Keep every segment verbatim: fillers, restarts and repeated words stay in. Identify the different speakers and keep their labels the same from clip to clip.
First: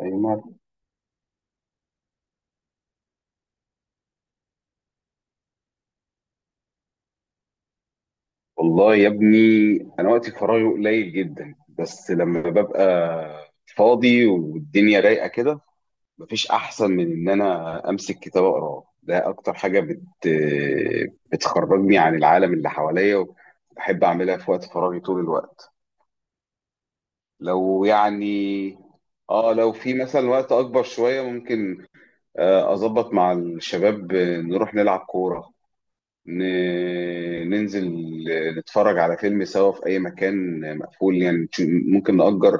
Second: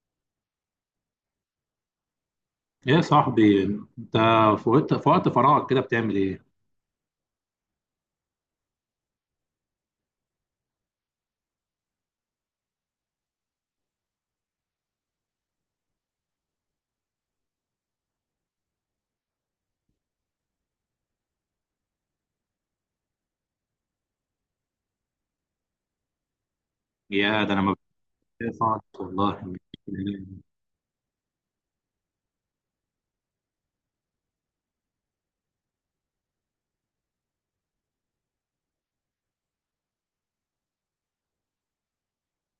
Speaker 1: أيوة.
Speaker 2: ايه يا صاحبي؟ انت في وقت في وقت فراغك كده بتعمل ايه؟
Speaker 1: والله يا ابني انا وقتي فراغي قليل جدا، بس لما ببقى فاضي والدنيا رايقه كده مفيش احسن من ان انا امسك كتاب اقراه. ده اكتر حاجه بت بتخرجني عن العالم اللي حواليا، وبحب اعملها في وقت فراغي طول الوقت.
Speaker 2: يا ده انا ما
Speaker 1: لو يعني
Speaker 2: بحبش
Speaker 1: اه
Speaker 2: والله.
Speaker 1: لو في مثلا وقت اكبر شويه ممكن. آه، اظبط مع الشباب، آه، نروح نلعب كوره، ن- ننزل نتفرج على فيلم سوا في أي مكان مقفول يعني. تش- ممكن نأجر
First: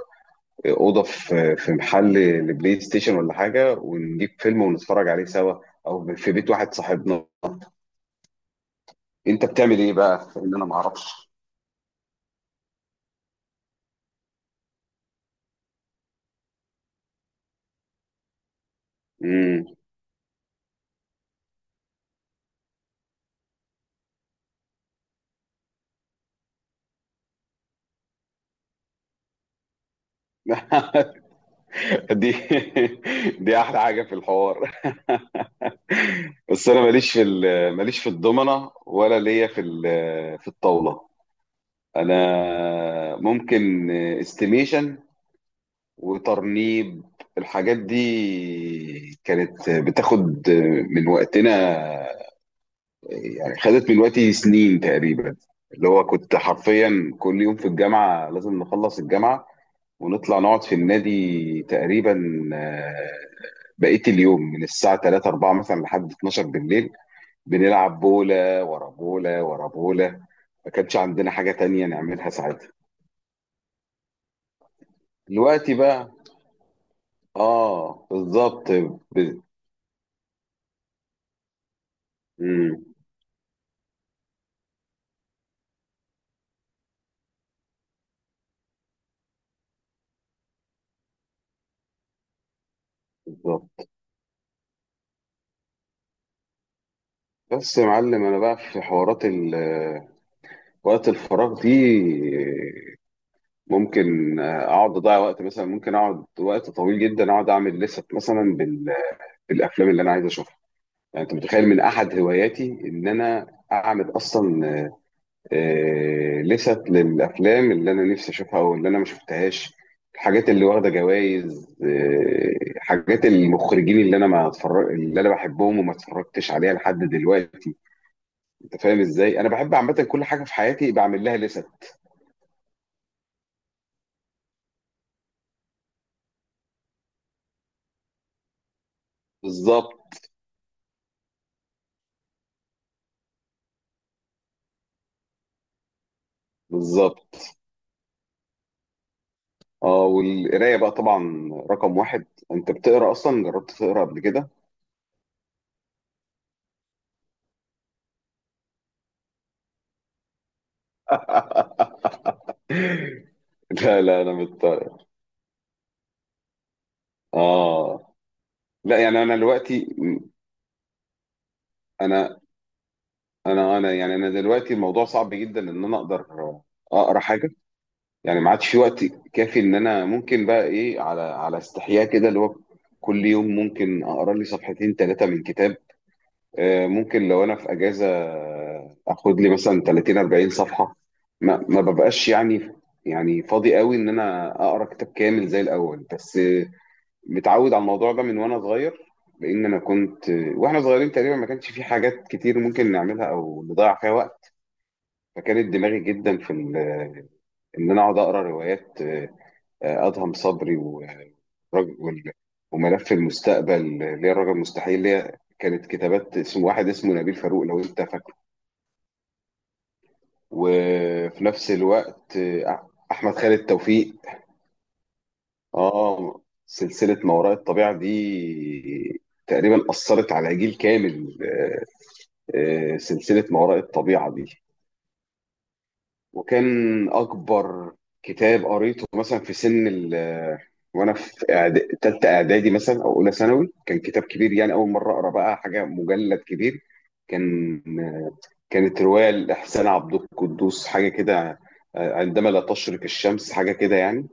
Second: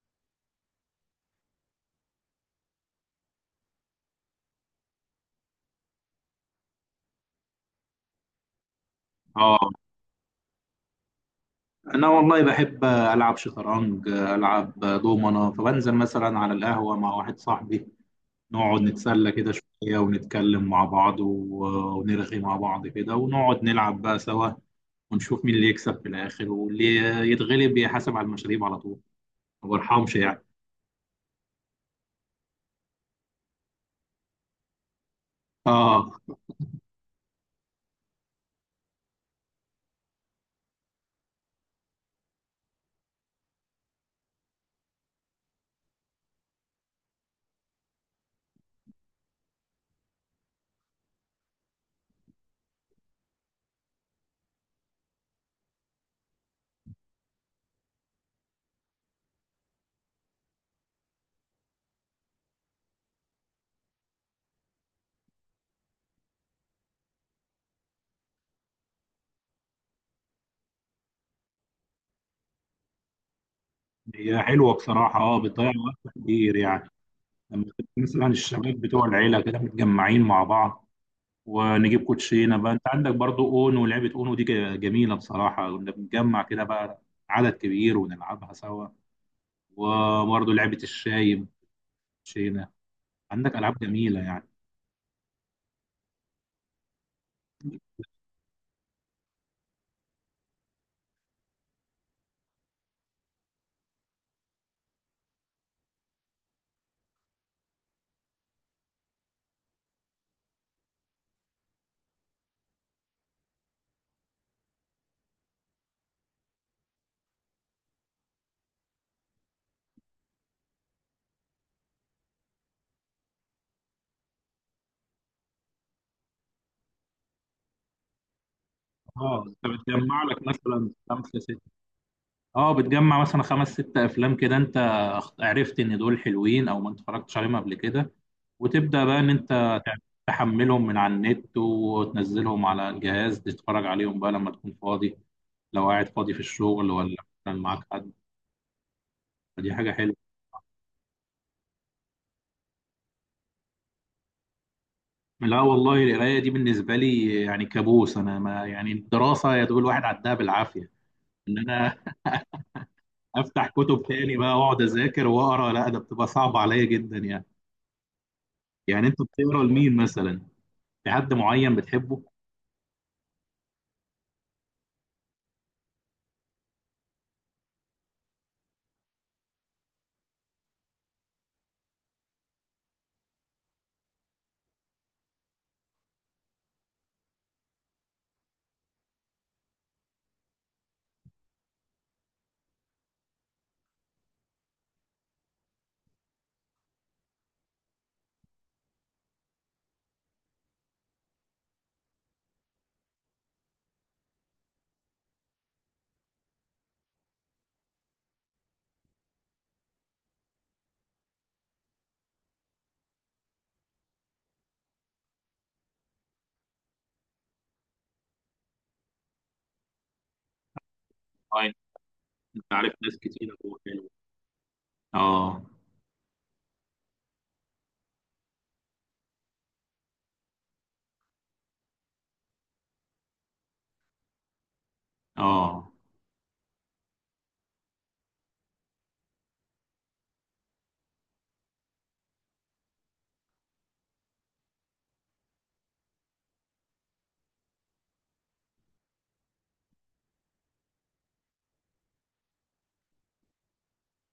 Speaker 1: أوضة في في محل لبلاي ستيشن ولا حاجة، ونجيب فيلم ونتفرج عليه سوا، أو في بيت واحد صاحبنا. أنت
Speaker 2: اه،
Speaker 1: بتعمل إيه بقى؟ إن أنا معرفش.
Speaker 2: انا والله بحب العب شطرنج، العب دومنه، فبنزل مثلا على القهوه مع واحد صاحبي، نقعد نتسلى كده
Speaker 1: مم.
Speaker 2: شويه ونتكلم مع بعض و- ونرغي مع بعض كده ونقعد نلعب بقى سوا، ونشوف مين اللي يكسب في الاخر واللي يتغلب يحاسب على المشاريب على طول. ما برحمش يعني.
Speaker 1: دي دي احلى حاجه في الحوار.
Speaker 2: اه،
Speaker 1: بس انا ماليش في ال- ماليش في الضمنه، ولا ليا في ال- في الطاوله. انا ممكن استيميشن وترنيب. الحاجات دي كانت بتاخد من وقتنا، يعني خدت من وقتي سنين تقريبا. اللي هو كنت حرفيا كل يوم في الجامعة لازم نخلص الجامعة ونطلع نقعد في النادي تقريبا آه، بقية اليوم من الساعة ثلاثة أربعة مثلا لحد اتناشر بالليل، بنلعب بولة ورا بولة ورا بولة. ما كانش عندنا حاجة تانية نعملها ساعتها.
Speaker 2: هي حلوه بصراحه، اه بتضيع
Speaker 1: دلوقتي بقى.
Speaker 2: وقت كتير يعني. لما تبقى
Speaker 1: اه،
Speaker 2: مثلا
Speaker 1: بالظبط.
Speaker 2: الشباب بتوع
Speaker 1: ب...
Speaker 2: العيله كده متجمعين مع بعض، ونجيب كوتشينه بقى، انت
Speaker 1: مم،
Speaker 2: عندك برضو اونو، لعبه اونو دي ج- جميله بصراحه، كنا بنتجمع كده بقى عدد كبير ونلعبها سوا. وبرضو لعبه الشاي، كوتشينه، عندك
Speaker 1: بالظبط.
Speaker 2: العاب جميله يعني.
Speaker 1: بس يا معلم انا بقى في حوارات ال- وقت الفراغ دي ممكن اقعد اضيع وقت، مثلا ممكن اقعد وقت طويل جدا اقعد اعمل لست مثلا بال- بالافلام اللي انا عايز اشوفها. يعني انت متخيل من احد هواياتي ان انا اعمل اصلا آه، لست للافلام اللي انا نفسي اشوفها او اللي انا ما شفتهاش، الحاجات اللي واخده جوائز، آه، حاجات المخرجين اللي انا ما اتفرج اللي انا بحبهم وما اتفرجتش عليها لحد دلوقتي. أنت فاهم إزاي؟
Speaker 2: اه،
Speaker 1: أنا
Speaker 2: انت
Speaker 1: باحب عامةً
Speaker 2: بتجمع
Speaker 1: كل حاجة
Speaker 2: لك
Speaker 1: في
Speaker 2: مثلا
Speaker 1: حياتي باعمل لها
Speaker 2: خمسه سته،
Speaker 1: لِسَت.
Speaker 2: اه بتجمع مثلا خمس ست افلام كده، انت عرفت ان دول حلوين او ما اتفرجتش عليهم قبل كده، وتبدأ بقى إن أنت
Speaker 1: بالضبط،
Speaker 2: تحملهم من على النت وتنزلهم على الجهاز، تتفرج عليهم بقى لما تكون فاضي، لو قاعد فاضي في الشغل ولا
Speaker 1: بالضبط.
Speaker 2: مثلا معاك حد. فدي حاجة
Speaker 1: آه،
Speaker 2: حلوة.
Speaker 1: والقراية بقى طبعًا رقم واحد. أنت بتقرا أصلًا؟ جرّبت تقرا قبل كده؟
Speaker 2: لا والله، القراية دي بالنسبة لي يعني كابوس. أنا ما يعني، الدراسة يا دوب الواحد عدها بالعافية، إن أنا أفتح
Speaker 1: لا،
Speaker 2: كتب
Speaker 1: لا، أنا
Speaker 2: تاني بقى وأقعد
Speaker 1: مضطر.
Speaker 2: أذاكر وأقرأ، لا ده بتبقى صعبة عليا جدا يعني.
Speaker 1: آه. لأ،
Speaker 2: يعني أنت
Speaker 1: يعني أنا
Speaker 2: بتقرأ
Speaker 1: دلوقتي
Speaker 2: لمين
Speaker 1: م
Speaker 2: مثلا؟ في حد معين بتحبه؟
Speaker 1: أنا أنا أنا يعني أنا دلوقتي الموضوع صعب جدًا إن أنا أقدر أقرا حاجة، يعني ما عادش في وقت كافي إن أنا ممكن بقى إيه، على على استحياء كده، اللي هو كل يوم ممكن أقرا لي صفحتين، ثلاث من كتاب. آه، ممكن لو انا في اجازه آه، اخد لي مثلا تلاتين أربعين صفحه. ما ما ببقاش يعني، يعني فاضي قوي ان انا اقرا كتاب كامل زي الاول. بس آه، متعود على الموضوع ده من وانا صغير، لان انا كنت آه، واحنا صغيرين تقريبا ما كانش في حاجات كتير ممكن نعملها او نضيع فيها وقت. فكانت دماغي جدا في ال- ان انا اقعد اقرا روايات، آه، آه، ادهم صبري و- والرج- وال- وملف المستقبل اللي هي الرجل المستحيل، اللي هي كانت كتابات اسم واحد اسمه نبيل فاروق لو انت. وفي نفس
Speaker 2: آه،
Speaker 1: الوقت
Speaker 2: أنت
Speaker 1: آه،
Speaker 2: عارف ناس
Speaker 1: احمد
Speaker 2: كتير
Speaker 1: خالد
Speaker 2: أوي حلوة.
Speaker 1: توفيق.
Speaker 2: آه،
Speaker 1: اه. سلسله ما وراء الطبيعه دي تقريبا اثرت على جيل كامل. آه، آه، سلسله ما وراء الطبيعه دي.
Speaker 2: آه.
Speaker 1: وكان اكبر كتاب قريته مثلا في سن ال وانا في إعد- تالتة اعدادي مثلا او اولى ثانوي كان كتاب كبير، يعني اول مره اقرا بقى حاجه مجلد كبير. كان كانت روايه لاحسان عبد القدوس، حاجه كده، آه، عندما لا تشرق الشمس، حاجه كده يعني.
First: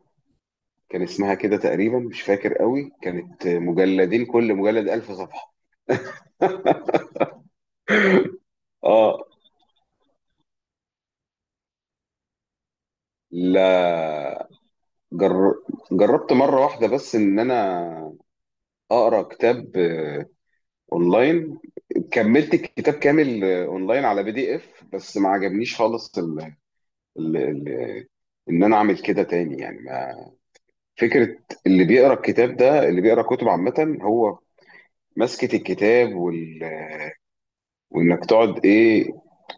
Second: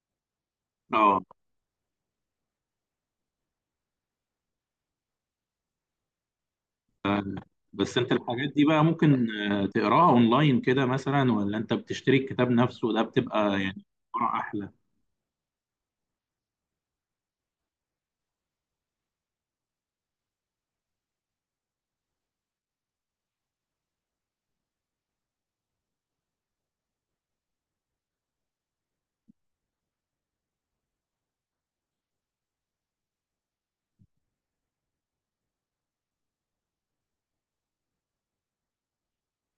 Speaker 1: كان اسمها كده تقريبا، مش فاكر قوي، كانت مجلدين، كل مجلد ألف صفحه.
Speaker 2: آه بس انت الحاجات دي بقى
Speaker 1: اه،
Speaker 2: ممكن آه، تقراها اونلاين كده مثلا، ولا انت بتشتري الكتاب نفسه ده، بتبقى يعني قراءة
Speaker 1: لا.
Speaker 2: احلى؟
Speaker 1: جر... جربت مره واحده بس ان انا اقرا كتاب اونلاين، كملت الكتاب كامل آه، اونلاين على بي دي اف، بس ما عجبنيش خالص ال ال ال ان انا اعمل كده تاني. يعني ما فكره اللي بيقرا الكتاب ده، اللي بيقرا كتب عامه، هو مسكه الكتاب وال وانك تقعد ايه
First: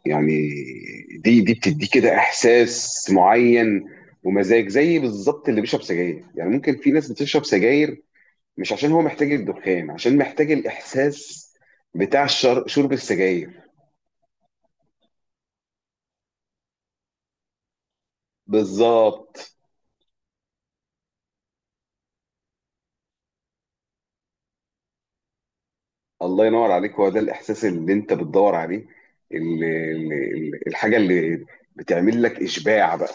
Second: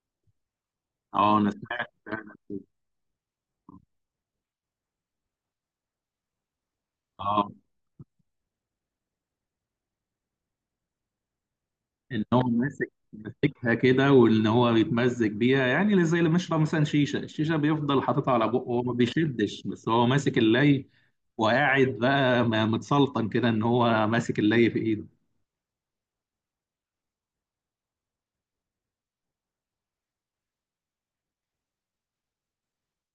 Speaker 1: يعني.
Speaker 2: اه،
Speaker 1: دي
Speaker 2: انا
Speaker 1: دي
Speaker 2: سمعت
Speaker 1: بتدي كده
Speaker 2: فعلا كده.
Speaker 1: احساس معين ومزاج، زي بالظبط اللي بيشرب سجاير، يعني ممكن في ناس بتشرب
Speaker 2: اه،
Speaker 1: سجاير مش عشان هو محتاج الدخان، عشان محتاج الاحساس
Speaker 2: ان
Speaker 1: بتاع
Speaker 2: هو
Speaker 1: الشر-
Speaker 2: ماسك
Speaker 1: شرب السجاير.
Speaker 2: ماسكها كده، وان هو بيتمزج بيها، يعني زي اللي بيشرب مثلا شيشه، الشيشه بيفضل حاططها على بقه، هو ما
Speaker 1: بالظبط.
Speaker 2: بيشدش بس هو ماسك اللي وقاعد بقى م- متسلطن كده ان هو ماسك اللي في ايده.
Speaker 1: الله ينور عليك، هو ده الاحساس اللي انت بتدور عليه، ال- ال- ال- الحاجه اللي بتعمل لك اشباع بقى.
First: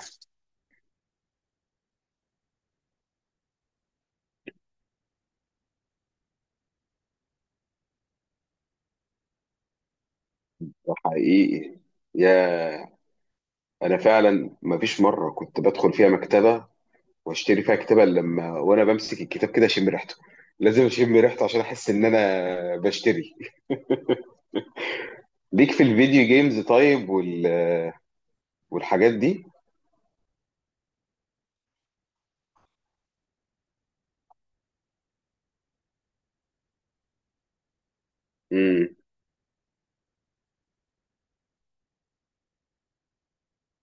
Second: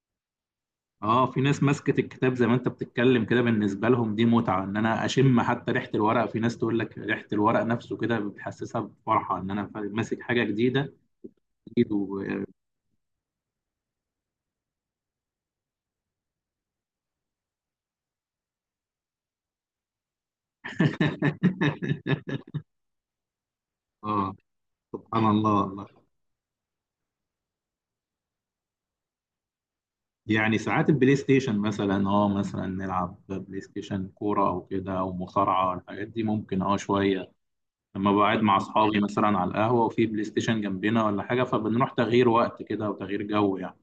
Speaker 2: اه، في ناس ماسكة الكتاب زي ما انت بتتكلم كده، بالنسبة لهم دي متعة، ان انا اشم حتى ريحة الورق. في ناس تقول لك ريحة الورق نفسه كده بتحسسها بفرحة، ان انا ف- ماسك حاجة جديدة،
Speaker 1: حقيقي.
Speaker 2: جديد و...
Speaker 1: يا انا فعلا ما فيش مره كنت بدخل فيها مكتبه واشتري فيها كتاب إلا لما وانا بمسك الكتاب كده اشم ريحته، لازم اشم ريحته عشان احس ان انا بشتري.
Speaker 2: اه، سبحان الله
Speaker 1: ليك في
Speaker 2: والله.
Speaker 1: الفيديو جيمز طيب وال... والحاجات دي؟
Speaker 2: يعني ساعات البلاي ستيشن مثلا، اه مثلا نلعب بلاي ستيشن كورة او كده او مصارعة، الحاجات دي ممكن اه شوية، لما بقعد مع
Speaker 1: امم.
Speaker 2: اصحابي مثلا على القهوة وفي بلاي ستيشن جنبنا ولا حاجة، فبنروح تغيير وقت كده وتغيير جو يعني،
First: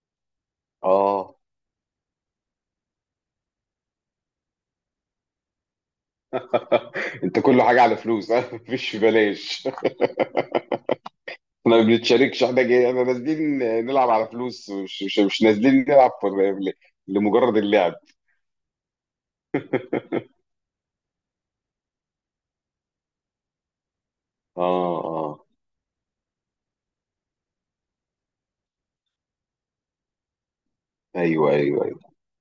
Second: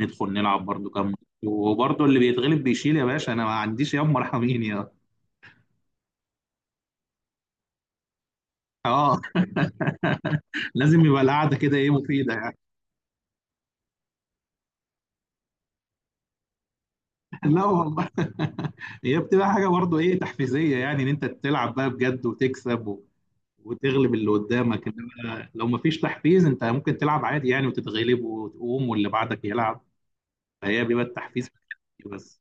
Speaker 2: ندخل نلعب برضو كام ماتش.
Speaker 1: اه.
Speaker 2: وبرضو اللي بيتغلب بيشيل، يا باشا انا ما عنديش، ياما مرحمين يا.
Speaker 1: انت كل حاجه على فلوس. مفيش
Speaker 2: اه.
Speaker 1: بلاش.
Speaker 2: لازم يبقى القعده كده
Speaker 1: احنا ما
Speaker 2: ايه مفيده
Speaker 1: بنتشاركش،
Speaker 2: يعني.
Speaker 1: احنا جاي، احنا نازلين نلعب على فلوس، مش مش, مش نازلين نلعب فور- ل- لمجرد
Speaker 2: لا
Speaker 1: اللعب.
Speaker 2: والله. هي بتبقى حاجه برضو ايه تحفيزيه يعني، ان انت تلعب بقى بجد وتكسب و... وتغلب اللي
Speaker 1: اه،
Speaker 2: قدامك،
Speaker 1: اه،
Speaker 2: انما لو مفيش تحفيز انت ممكن تلعب عادي يعني وتتغلب وتقوم واللي بعدك يلعب. فهي بيبقى التحفيز
Speaker 1: ايوه،
Speaker 2: في الحتة
Speaker 1: ايوه،
Speaker 2: دي
Speaker 1: ايوه.
Speaker 2: بس.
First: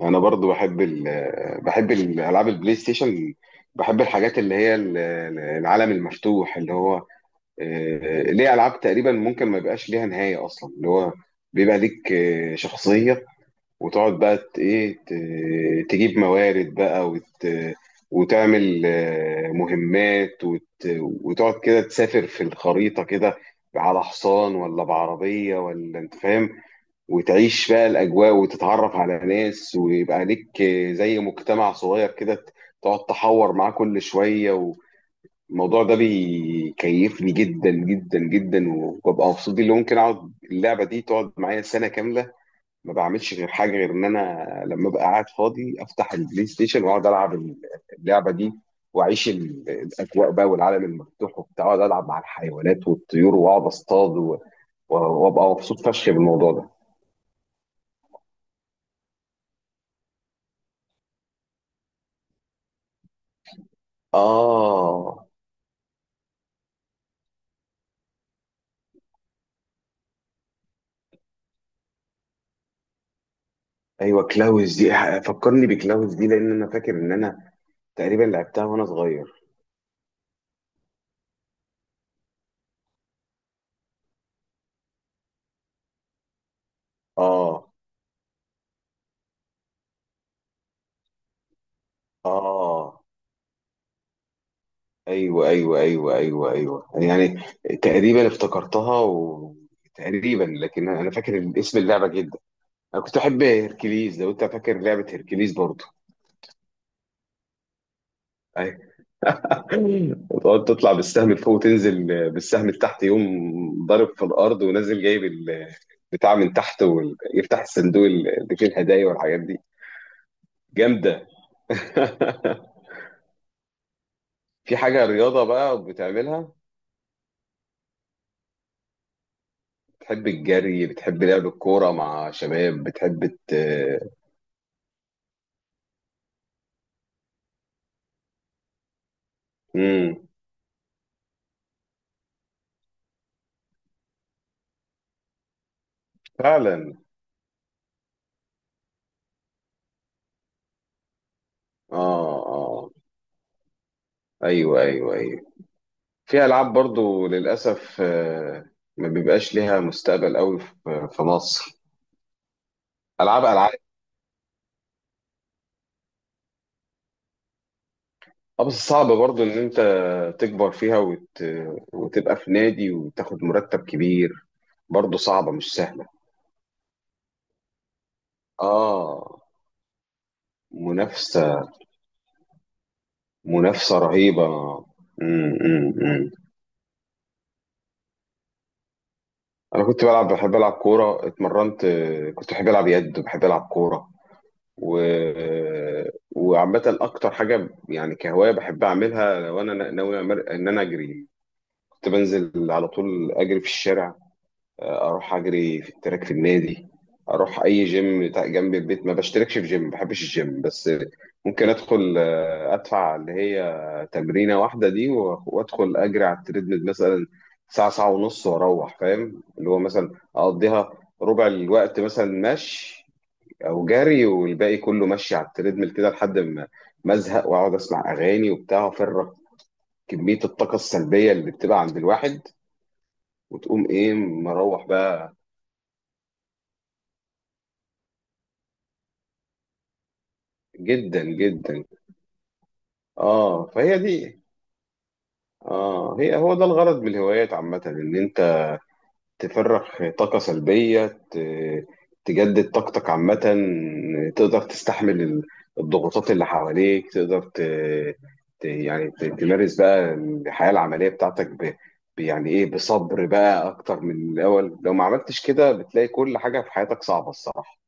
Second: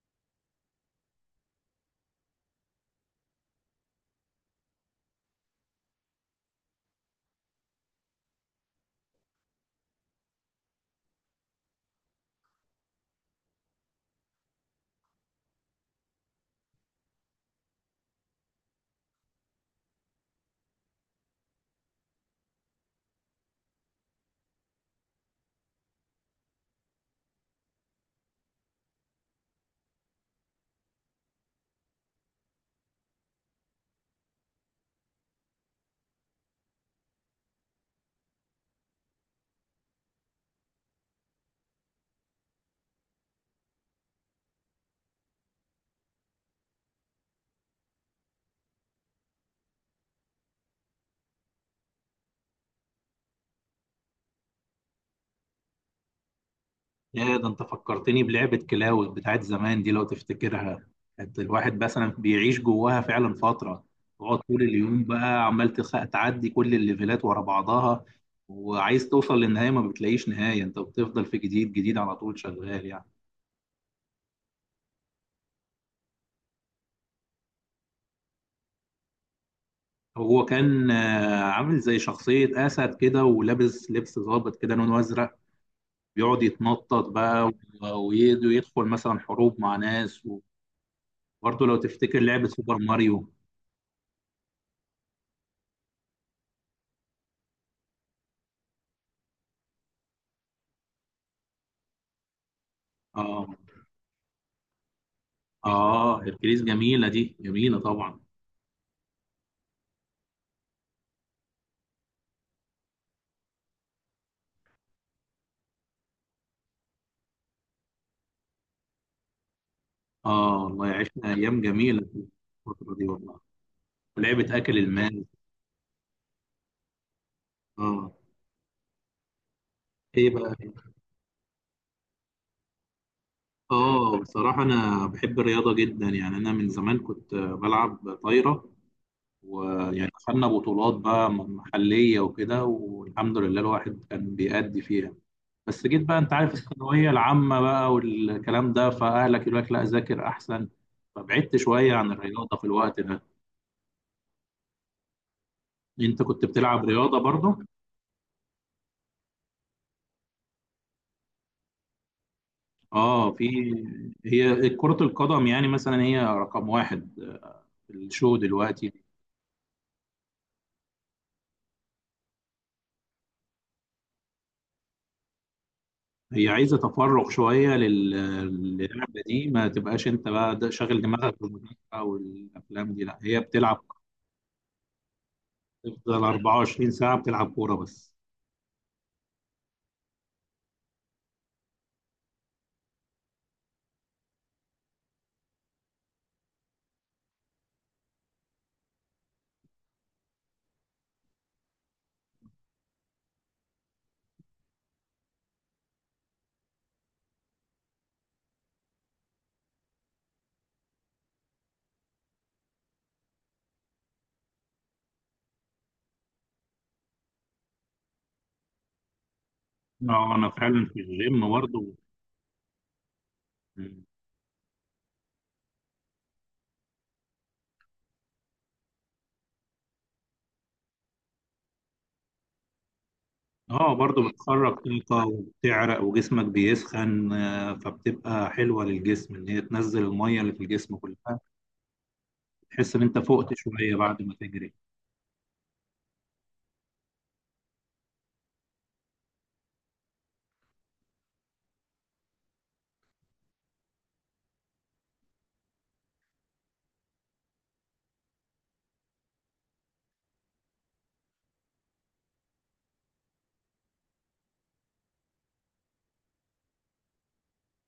Speaker 1: انا برضو بحب ال بحب الالعاب البلاي ستيشن، بحب الحاجات اللي هي ال- العالم المفتوح. اللي هو آه، ليه العاب تقريبا ممكن ما يبقاش ليها نهايه اصلا، اللي هو بيبقى ليك آه، شخصيه، وتقعد بقى ت- ايه ت- تجيب موارد بقى وت وتعمل آه، مهمات وت... وتقعد كده تسافر في الخريطة كده على حصان ولا بعربية ولا انت فاهم، وتعيش بقى الأجواء، وتتعرف على ناس، ويبقى ليك آه، زي مجتمع صغير كده ت- تقعد تحور معاه كل شوية. والموضوع ده بيكيفني جدا جدا جدا، وببقى مبسوط بيه، اللي ممكن اقعد اللعبة دي تقعد معايا سنة كاملة ما بعملش غير حاجه غير ان انا لما ابقى قاعد فاضي افتح البلاي ستيشن واقعد العب اللعبه دي، واعيش ال- الاجواء بقى والعالم المفتوح وبتاع، اقعد العب مع الحيوانات والطيور، واقعد اصطاد، و- و- وابقى مبسوط فشخ بالموضوع ده.
Speaker 2: يا ده، انت فكرتني بلعبة كلاود بتاعت زمان دي، لو تفتكرها كانت الواحد مثلا بيعيش جواها فعلا فترة، تقعد طول اليوم
Speaker 1: اه،
Speaker 2: بقى عمال تخ- تعدي كل الليفلات ورا بعضها، وعايز توصل للنهاية، ما بتلاقيش نهاية، انت بتفضل في جديد جديد على طول شغال يعني.
Speaker 1: ايوه، كلاوز دي فكرني بكلاوز دي لان انا فاكر ان انا تقريبا لعبتها وانا صغير.
Speaker 2: هو كان آه، عامل زي شخصية أسد كده ولابس لبس ضابط كده لونه أزرق، بيقعد يتنطط بقى
Speaker 1: اه،
Speaker 2: و- ويد- ويدخل مثلا حروب مع ناس. وبرضه لو تفتكر لعبة سوبر
Speaker 1: اه،
Speaker 2: ماريو.
Speaker 1: ايوه، ايوه، ايوه، ايوه، ايوه، يعني تقريبا افتكرتها و... تقريبا، لكن انا فاكر اسم اللعبه جدا. انا كنت احب
Speaker 2: اه،
Speaker 1: هيركليز، لو انت فاكر لعبه هيركليز برضه.
Speaker 2: اه، هركليس جميلة، دي جميلة طبعا.
Speaker 1: ايوه. وتقعد تطلع بالسهم لفوق وتنزل بالسهم لتحت، يقوم ضارب في الارض ونازل جايب البتاع من تحت، ويفتح الصندوق اللي فيه الهدايا والحاجات دي.
Speaker 2: اه، الله
Speaker 1: جامده.
Speaker 2: يعيشنا ايام جميلة في الفترة دي والله. ولعبة
Speaker 1: في
Speaker 2: اكل
Speaker 1: حاجه
Speaker 2: المال.
Speaker 1: رياضه بقى بتعملها؟
Speaker 2: اه،
Speaker 1: بتحب
Speaker 2: ايه بقى؟
Speaker 1: الجري؟ بتحب لعب الكوره مع شباب؟ بتحب ت...
Speaker 2: اه، بصراحة انا بحب الرياضة جدا يعني، انا من زمان كنت بلعب طايرة، ويعني
Speaker 1: مم.
Speaker 2: خدنا بطولات بقى محلية وكده، والحمد لله الواحد كان بيأدي فيها، بس جيت بقى انت عارف
Speaker 1: فعلا.
Speaker 2: الثانوية العامة بقى والكلام ده، فأهلك يقول لك لا ذاكر احسن، فبعدت شوية عن
Speaker 1: اه،
Speaker 2: الرياضة في
Speaker 1: اه،
Speaker 2: الوقت ده.
Speaker 1: ايوه، ايوه، ايوه.
Speaker 2: انت كنت
Speaker 1: في ألعاب
Speaker 2: بتلعب رياضة
Speaker 1: برضو
Speaker 2: برضه؟
Speaker 1: للأسف آه، ما بيبقاش ليها مستقبل قوي في في مصر.
Speaker 2: اه،
Speaker 1: ألعاب
Speaker 2: في،
Speaker 1: ألعاب.
Speaker 2: هي كرة القدم يعني مثلا، هي رقم واحد في الشو
Speaker 1: اه، بس
Speaker 2: دلوقتي.
Speaker 1: صعب برضو إن أنت تكبر فيها وت... وتبقى في نادي وتاخد مرتب كبير، برضو صعبة مش سهلة.
Speaker 2: هي عايزة تفرغ شوية لل- للعبة
Speaker 1: آه.
Speaker 2: دي، ما تبقاش انت بقى ده- شاغل دماغك
Speaker 1: منافسة
Speaker 2: بالمذاكرة والافلام دي، لا هي بتلعب،
Speaker 1: منافسة رهيبة. مم، مم،
Speaker 2: تفضل
Speaker 1: مم.
Speaker 2: 24 ساعة بتلعب كورة بس.
Speaker 1: أنا كنت بلعب، بحب ألعب كورة، اتمرنت، آه، كنت بحب ألعب يد، وبحب ألعب كورة و... وعامة أكتر حاجة يعني كهواية بحب أعملها لو أنا ناوي أمر- إن أنا أجري. كنت بنزل على طول أجري في الشارع، آه، أروح أجري في التراك في النادي، أروح أي جيم بتاع- جنب البيت. ما بشتركش في جيم، ما بحبش الجيم، بس ممكن أدخل آه، أدفع اللي هي تمرينة واحدة دي و- وأدخل أجري على التريدميل مثلا ساعة ساعة ونص وأروح، فاهم، اللي هو مثلا
Speaker 2: اه، انا فعلا
Speaker 1: أقضيها
Speaker 2: في
Speaker 1: ربع
Speaker 2: الجيم برضه.
Speaker 1: الوقت مثلا مشي او جري والباقي كله ماشي على التريدميل كده لحد ما ما ازهق، واقعد اسمع اغاني وبتاع، وافرغ كميه الطاقه السلبيه اللي بتبقى عند الواحد، وتقوم
Speaker 2: اه
Speaker 1: ايه
Speaker 2: برضه
Speaker 1: مروح
Speaker 2: بتخرج طاقة
Speaker 1: بقى.
Speaker 2: وبتعرق وجسمك بيسخن، آه، فبتبقى حلوة للجسم ان هي تنزل المية اللي في الجسم
Speaker 1: جدا
Speaker 2: كلها،
Speaker 1: جدا.
Speaker 2: تحس ان انت فقت
Speaker 1: اه،
Speaker 2: شوية
Speaker 1: فهي
Speaker 2: بعد ما
Speaker 1: دي.
Speaker 2: تجري.
Speaker 1: اه، هي هو ده الغرض من الهوايات عامه، ان انت تفرغ طاقة سلبية، ت- تجدد طاقتك عامة، تقدر تستحمل ال- الضغوطات اللي حواليك، تقدر ت... ت... يعني ت- تمارس بقى الحياة العملية بتاعتك، ب... ب- يعني ايه بصبر بقى اكتر من الاول. لو ما عملتش كده بتلاقي كل حاجة في حياتك صعبة الصراحة،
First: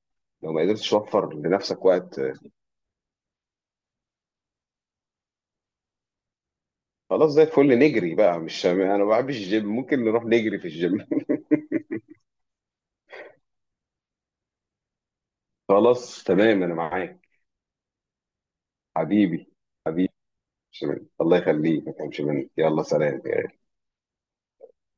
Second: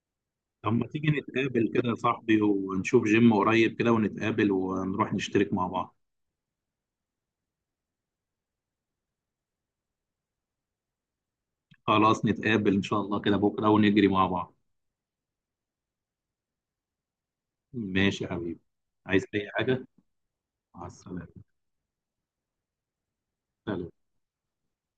Speaker 1: لو ما
Speaker 2: طب ما
Speaker 1: قدرتش
Speaker 2: تيجي
Speaker 1: توفر
Speaker 2: نتقابل
Speaker 1: لنفسك
Speaker 2: كده يا
Speaker 1: وقت.
Speaker 2: صاحبي، ونشوف جيم قريب كده ونتقابل ونروح نشترك مع بعض.
Speaker 1: خلاص زي الفل، نجري بقى، مش انا ما بحبش الجيم، ممكن نروح نجري في الجيم.
Speaker 2: خلاص نتقابل إن شاء الله كده بكرة ونجري مع بعض.
Speaker 1: خلاص تمام، انا معاك،
Speaker 2: ماشي يا حبيبي، عايز
Speaker 1: حبيبي.
Speaker 2: أي حاجة؟ مع
Speaker 1: شمال.
Speaker 2: السلامة.
Speaker 1: الله يخليك، ما تفهمش منك، يلا سلام.
Speaker 2: سلام.